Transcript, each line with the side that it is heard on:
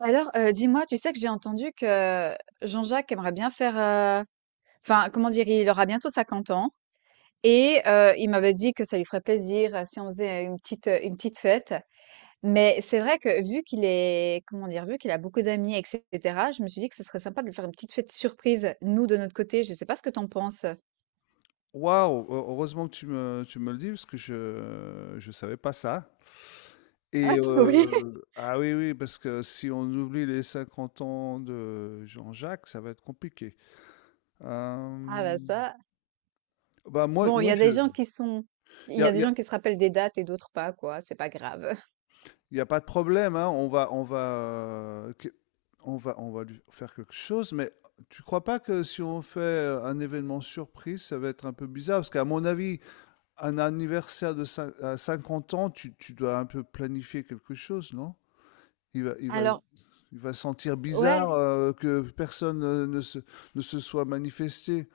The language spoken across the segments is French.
right: Alors, dis-moi, tu sais que j'ai entendu que Jean-Jacques aimerait bien faire, enfin, comment dire? Il aura bientôt 50 ans et il m'avait dit que ça lui ferait plaisir, si on faisait une petite fête. Mais c'est vrai que vu qu'il est comment dire? Vu qu'il a beaucoup d'amis et cetera, je me suis dit que ce serait sympa de lui faire une petite fête surprise, nous, de notre côté. Je sais pas ce que tu en penses?
left: Waouh! Heureusement que tu me le dis parce que je savais pas ça,
right: Ah, trop bien!
left: ah oui, oui, parce que si on oublie les 50 ans de Jean-Jacques, ça va être compliqué.
right: Ah bah
left: Hem,
right: ça.
left: Bah, moi
right: Bon,
left: moi je...
right: il
left: il y
right: y
left: a
right: a
left: il
right: des
left: y a
right: gens qui se rappellent des dates et d'autres pas, quoi, c'est pas grave.
left: il y a pas de problème, hein, on va lui faire quelque chose. Mais tu crois pas que si on fait, un événement surprise, ça va être un peu bizarre? Parce qu'à mon avis, un anniversaire de cin à 50 ans, tu dois un peu planifier quelque chose, non? Il va il va
right: Alors
left: il va sentir bizarre,
right: ouais,
left: que personne, ne se soit manifesté.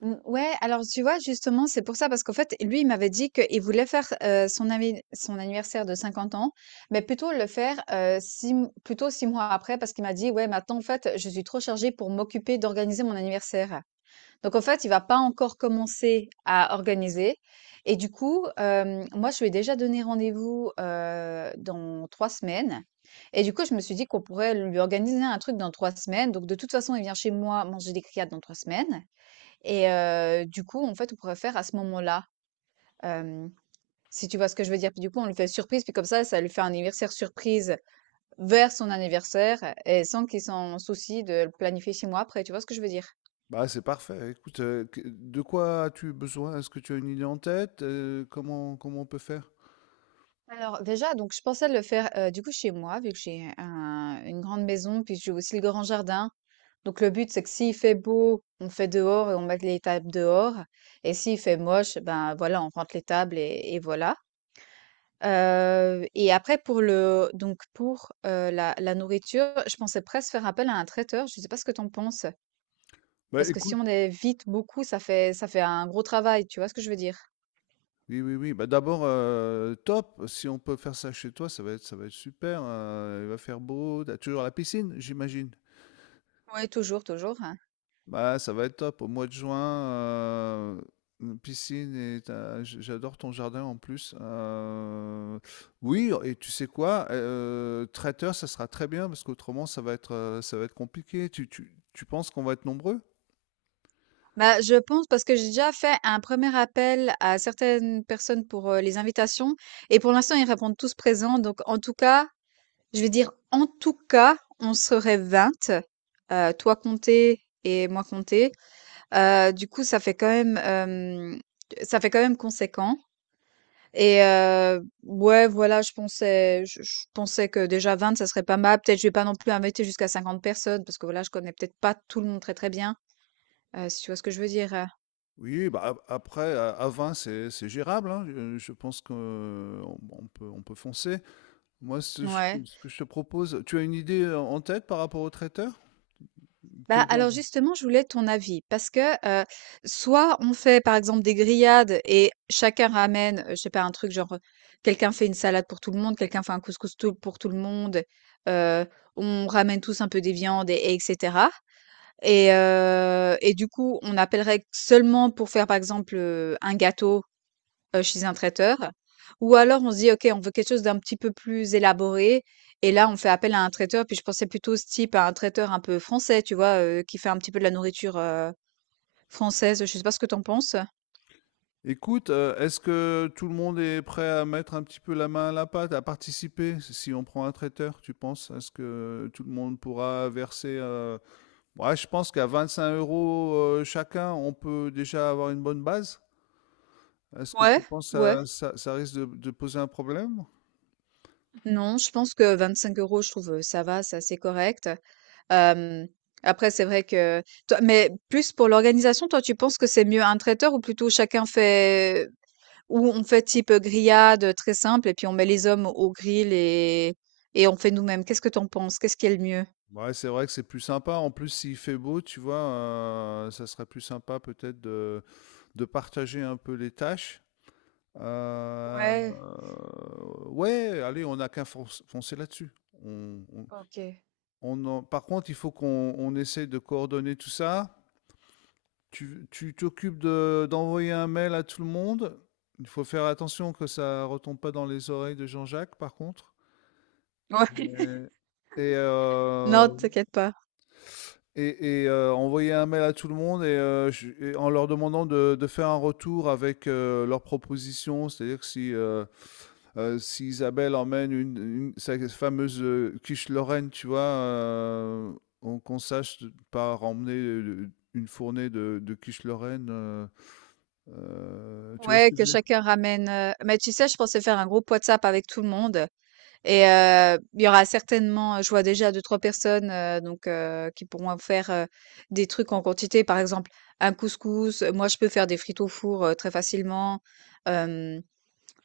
right: mmh, ouais, alors tu vois, justement, c'est pour ça, parce qu'en fait, lui, il m'avait dit qu'il voulait faire son anniversaire de 50 ans, mais plutôt le faire plutôt 6 mois après, parce qu'il m'a dit, ouais, maintenant, en fait, je suis trop chargée pour m'occuper d'organiser mon anniversaire. Donc en fait, il va pas encore commencer à organiser et du coup, moi, je lui ai déjà donné rendez-vous, dans 3 semaines et du coup, je me suis dit qu'on pourrait lui organiser un truc dans 3 semaines. Donc de toute façon, il vient chez moi manger des criades dans 3 semaines et du coup, en fait, on pourrait faire à ce moment-là, hem, si tu vois ce que je veux dire? Puis du coup, on lui fait surprise, puis comme ça lui fait un anniversaire surprise vers son anniversaire et sans qu'il s'en soucie de le planifier chez moi après, tu vois ce que je veux dire?
left: Bah, c'est parfait. Écoute, que de quoi as-tu besoin? Est-ce que tu as une idée en tête? Comment on peut faire?
right: Alors déjà, donc je pensais le faire du coup chez moi, vu que j'ai une grande maison, puis j'ai aussi le grand jardin. Donc le but, c'est que s'il fait beau, on fait dehors et on met les tables dehors. Et s'il fait moche, ben voilà, on rentre les tables et voilà. Et après pour le donc pour la nourriture, je pensais presque faire appel à un traiteur. Je sais pas ce que t'en penses,
left: Bah,
right: parce que si
left: écoute,
right: on est vite beaucoup, ça fait un gros travail. Tu vois ce que je veux dire?
left: oui, oui, oui, bah, d'abord, top, si on peut faire ça chez toi, ça va être super. Il va faire beau, tu toujours la piscine, j'imagine?
right: Oui, toujours, toujours.
left: Bah, ça va être top au mois de juin, une piscine et tu... j'adore ton jardin en plus, oui. Et tu sais quoi? Traiteur, ça sera très bien parce qu'autrement ça va être compliqué. Tu penses qu'on va être nombreux?
right: Bah, je pense parce que j'ai déjà fait un premier appel à certaines personnes pour les invitations et pour l'instant ils répondent tous présents. Donc en tout cas, je vais dire en tout cas, on serait 20, toi compté et moi compté. Du coup, ça fait quand même conséquent. Et ouais, voilà, je pensais que déjà 20, ça serait pas mal. Peut-être je vais pas non plus inviter jusqu'à 50 personnes parce que voilà, je connais peut-être pas tout le monde très très bien. Si tu vois ce que je veux dire.
left: Oui, bah, ap après à 20, c'est gérable, hein, je pense qu'on... on peut on peut foncer. Moi,
right: Ouais.
left: ce que je te propose, tu as une idée, en tête par rapport au traiteur?
right: Bah,
left: Quel genre...
right: alors justement, je voulais ton avis parce que, heu, soit on fait par exemple des grillades et chacun ramène, je sais pas un truc genre, quelqu'un fait une salade pour tout le monde, quelqu'un fait un couscous tout pour tout le monde, heu, on ramène tous un peu des viandes et cetera et du coup, on appellerait seulement pour faire par exemple, un gâteau chez un traiteur. Ou alors on se dit: «OK, on veut quelque chose d'un petit peu plus élaboré» et là on fait appel à un traiteur. Puis je pensais plutôt ce type à un traiteur un peu français, tu vois? Qui fait un petit peu de la nourriture, française. Je sais pas ce que t'en penses?
left: écoute, est-ce que tout le monde est prêt à mettre un petit peu la main à la pâte, à participer? Si on prend un traiteur, tu penses? Est-ce que tout le monde pourra verser, ouais, je pense qu'à 25 €, chacun, on peut déjà avoir une bonne base. Est-ce que tu
right: Ouais,
left: penses
right: ouais.
left: que ça risque de poser un problème?
right: Non, je pense que 25 € je trouve, ça va, c'est assez correct. Hem, après c'est vrai que toi mais plus pour l'organisation, toi tu penses que c'est mieux un traiteur ou plutôt chacun fait ou on fait type, grillade, très simple et puis on met les hommes au grill et on fait nous-mêmes? Qu'est-ce que t'en penses? Qu'est-ce qui est le mieux?
left: Ouais, c'est vrai que c'est plus sympa. En plus, s'il fait beau, tu vois, ça serait plus sympa peut-être de partager un peu les tâches. Euh,
right: Ouais,
left: ouais, allez, on n'a qu'à foncer là-dessus. On, on-
right: OK. Ouais.
left: Par contre, il faut qu'on on essaye de coordonner tout ça. Tu d'envoyer un mail à tout le monde. Il faut faire attention que ça retombe pas dans les oreilles de Jean-Jacques, par contre. Euh, Et,
right: Non,
left: euh,
right: t'inquiète pas.
left: envoyer un mail à tout le monde et, en leur demandant de faire un retour avec leurs propositions. C'est-à-dire que si, si Isabelle emmène sa fameuse quiche Lorraine, tu vois, qu'on sache pas emmener une fournée de quiche Lorraine, tu vois, s'il
right: Ouais,
left: te
right: que
left: plaît.
right: chacun ramène, mais tu sais, je pensais faire un groupe WhatsApp avec tout le monde. Et il y aura certainement je vois déjà deux trois personnes, donc qui pourront faire, des trucs en quantité. Par exemple, un couscous, moi je peux faire des frites au four, très facilement. Hem,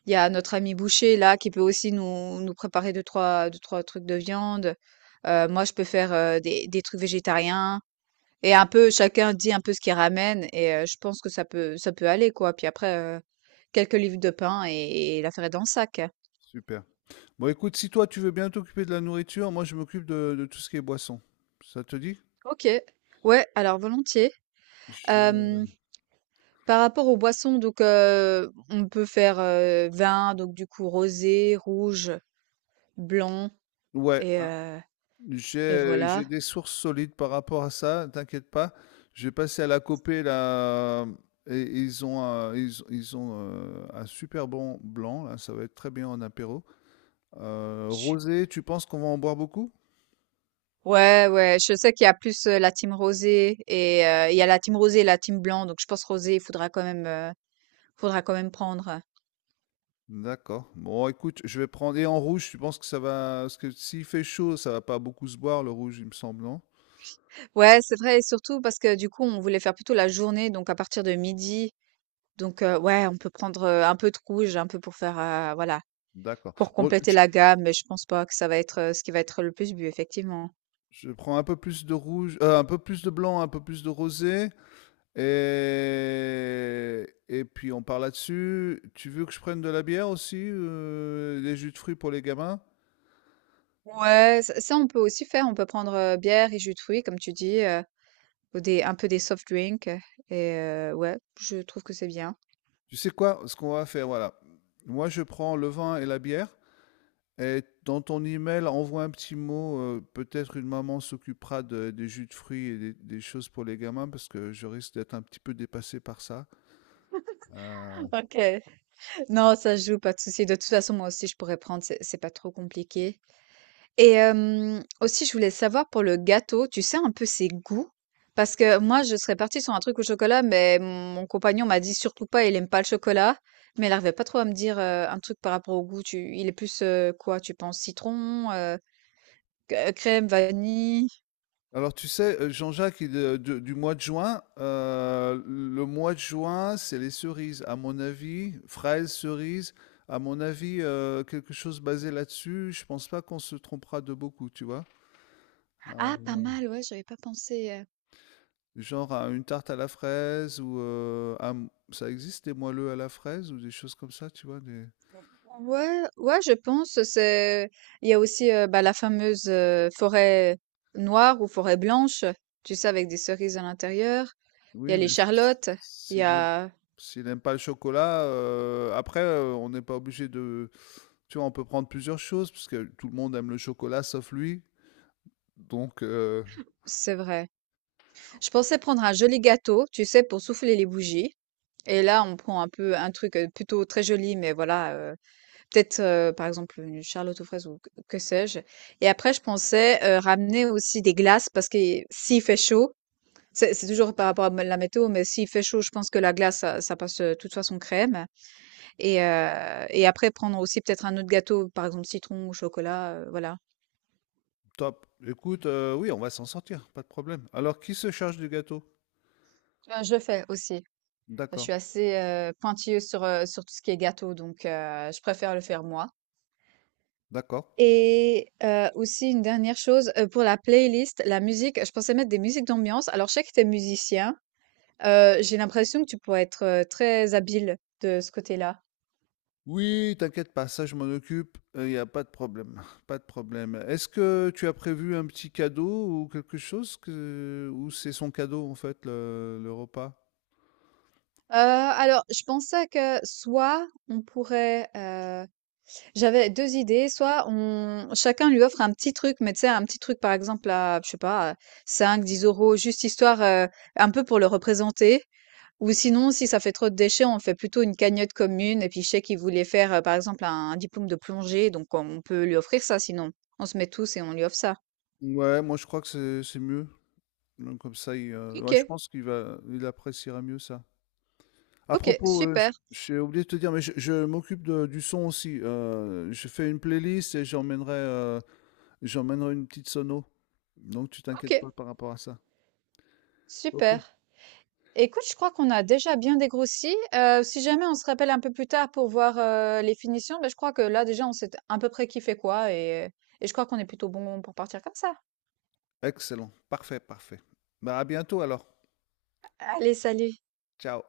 right: il y a notre ami boucher là qui peut aussi nous nous préparer deux trois trucs de viande. Moi je peux faire, des trucs végétariens et un peu chacun dit un peu ce qu'il ramène et je pense que ça peut aller quoi. Puis après, quelques livres de pain et l'affaire est dans le sac.
left: Super. Bon, écoute, si toi tu veux bien t'occuper de la nourriture, moi je m'occupe de tout ce qui est boisson. Ça te dit?
right: OK. Ouais, alors volontiers.
left: Je-
right: Hem, par rapport aux boissons, donc on peut faire, vin, donc du coup rosé, rouge, blanc
left: Ouais.
right: et
left: J'ai
right: voilà.
left: des sources solides par rapport à ça, t'inquiète pas. J'ai passé à la Copé là et ils ont un, ils ont un super bon blanc là, ça va être très bien en apéro.
right: Je suis
left: Rosé, tu penses qu'on va en boire beaucoup?
right: ouais, ouais, je sais qu'il y a plus, la team rosé et il y a la team rosé et la team blanc, donc je pense rosé, il faudra quand même, prendre.
left: D'accord. Bon, écoute, je vais prendre. Et en rouge, tu penses que ça va? Parce que s'il fait chaud, ça va pas beaucoup se boire, le rouge, il me semble, non?
right: Ouais, c'est vrai et surtout parce que du coup, on voulait faire plutôt la journée, donc à partir de midi, donc ouais, on peut prendre, un peu de rouge, un peu pour faire, voilà.
left: D'accord.
right: Pour
left: Bon,
right: compléter la gamme, mais je pense pas que ça va être, ce qui va être le plus bu, effectivement.
left: je prends un peu plus de rouge, un peu plus de blanc, un peu plus de rosé. Et puis on part là-dessus. Tu veux que je prenne de la bière aussi, des jus de fruits pour les gamins?
right: Ouais, ça ça on peut aussi faire, on peut prendre, bière et jus de fruits comme tu dis, ou des un peu des soft drinks et ouais, je trouve que c'est bien.
left: Tu sais quoi? Ce qu'on va faire, voilà. Moi, je prends le vin et la bière. Et dans ton email, envoie un petit mot. Peut-être une maman s'occupera des jus de fruits et des choses pour les gamins, parce que je risque d'être un petit peu dépassé par ça. Euh,
right: OK. Non, ça se joue, pas de souci. De toute façon, moi aussi, je pourrais prendre, c'est pas trop compliqué. Et aussi je voulais savoir pour le gâteau, tu sais un peu ses goûts? Parce que moi je serais partie sur un truc au chocolat, mais mon compagnon m'a dit: «Surtout pas, il aime pas le chocolat». Mais il arrivait pas trop à me dire, un truc par rapport au goût. Tu il est plus, quoi, tu penses citron, c crème, vanille?
left: Alors tu sais, Jean-Jacques, il, de du mois de juin, le mois de juin, c'est les cerises à mon avis, fraises, cerises, à mon avis, quelque chose basé là-dessus, je pense pas qu'on se trompera de beaucoup, tu vois?
right: Ah pas
left: Heu,
right: mal, ouais, j'avais pas pensé.
left: genre à une tarte à la fraise, ou, un... ça existe des moelleux à la fraise ou des choses comme ça, tu vois? Des...
right: Ouais, ouais, je pense. Il y a aussi bah, la fameuse forêt noire ou forêt blanche, tu sais, avec des cerises à l'intérieur. Il y a
left: oui,
right: les
left: mais
right: charlottes. Il y
left: s'il aime...
right: a,
left: s'il aime pas le chocolat, après, on n'est pas obligé de... Tu vois, on peut prendre plusieurs choses, parce que tout le monde aime le chocolat sauf lui. Donc,
right: c'est vrai. Je pensais prendre un joli gâteau, tu sais, pour souffler les bougies. Et là, on prend un peu un truc plutôt très joli, mais voilà, peut-être par exemple une charlotte aux fraises ou que sais-je. Et après, je pensais ramener aussi des glaces parce que s'il fait chaud. C'est toujours par rapport à la météo, mais s'il fait chaud, je pense que la glace, ça passe toute façon crème. Et après, prendre aussi peut-être un autre gâteau, par exemple citron ou chocolat, voilà.
left: top. Écoute, oui, on va s'en sortir, pas de problème. Alors, qui se charge du gâteau?
right: Je le fais aussi. Je
left: D'accord,
right: suis assez pointilleuse sur, sur tout ce qui est gâteau, donc je préfère le faire moi.
left: d'accord.
right: Et aussi une dernière chose, pour la playlist, la musique, je pensais mettre des musiques d'ambiance. Alors, je sais que tu es musicien, j'ai l'impression que tu pourrais être très habile de ce côté-là.
left: Oui, t'inquiète pas, ça je m'en occupe, il n'y a pas de problème, pas de problème. Est-ce que tu as prévu un petit cadeau ou quelque chose que... ou c'est son cadeau en fait, le repas?
right: Alors je pensais que soit on pourrait, j'avais 2 idées, soit on chacun lui offre un petit truc, mais tu sais un petit truc par exemple à je sais pas, à 5-10 € juste histoire, un peu pour le représenter ou sinon si ça fait trop de déchets, on fait plutôt une cagnotte commune et puis je sais qu'il voulait faire, par exemple un diplôme de plongée donc on peut lui offrir ça sinon. On se met tous et on lui offre ça.
left: Ouais, moi je crois que c'est mieux. Donc, comme ça, il, ouais, je
right: OK,
left: pense qu'il va... il appréciera mieux ça. À
right: OK,
left: propos,
right: super,
left: j'ai oublié de te dire, mais je m'occupe de du son aussi, je fais une playlist et j'emmènerai, j'emmènerai une petite sono. Donc tu t'inquiètes
right: OK,
left: pas par rapport à ça. OK.
right: super. Écoute, je crois qu'on a déjà bien dégrossi. Si jamais on se rappelle un peu plus tard pour voir les finitions, ben, je crois que là déjà on sait à peu près qui fait quoi et je crois qu'on est plutôt bon pour partir comme ça.
left: Excellent, parfait, parfait. Bah, à bientôt alors.
right: Allez, salut!
left: Ciao.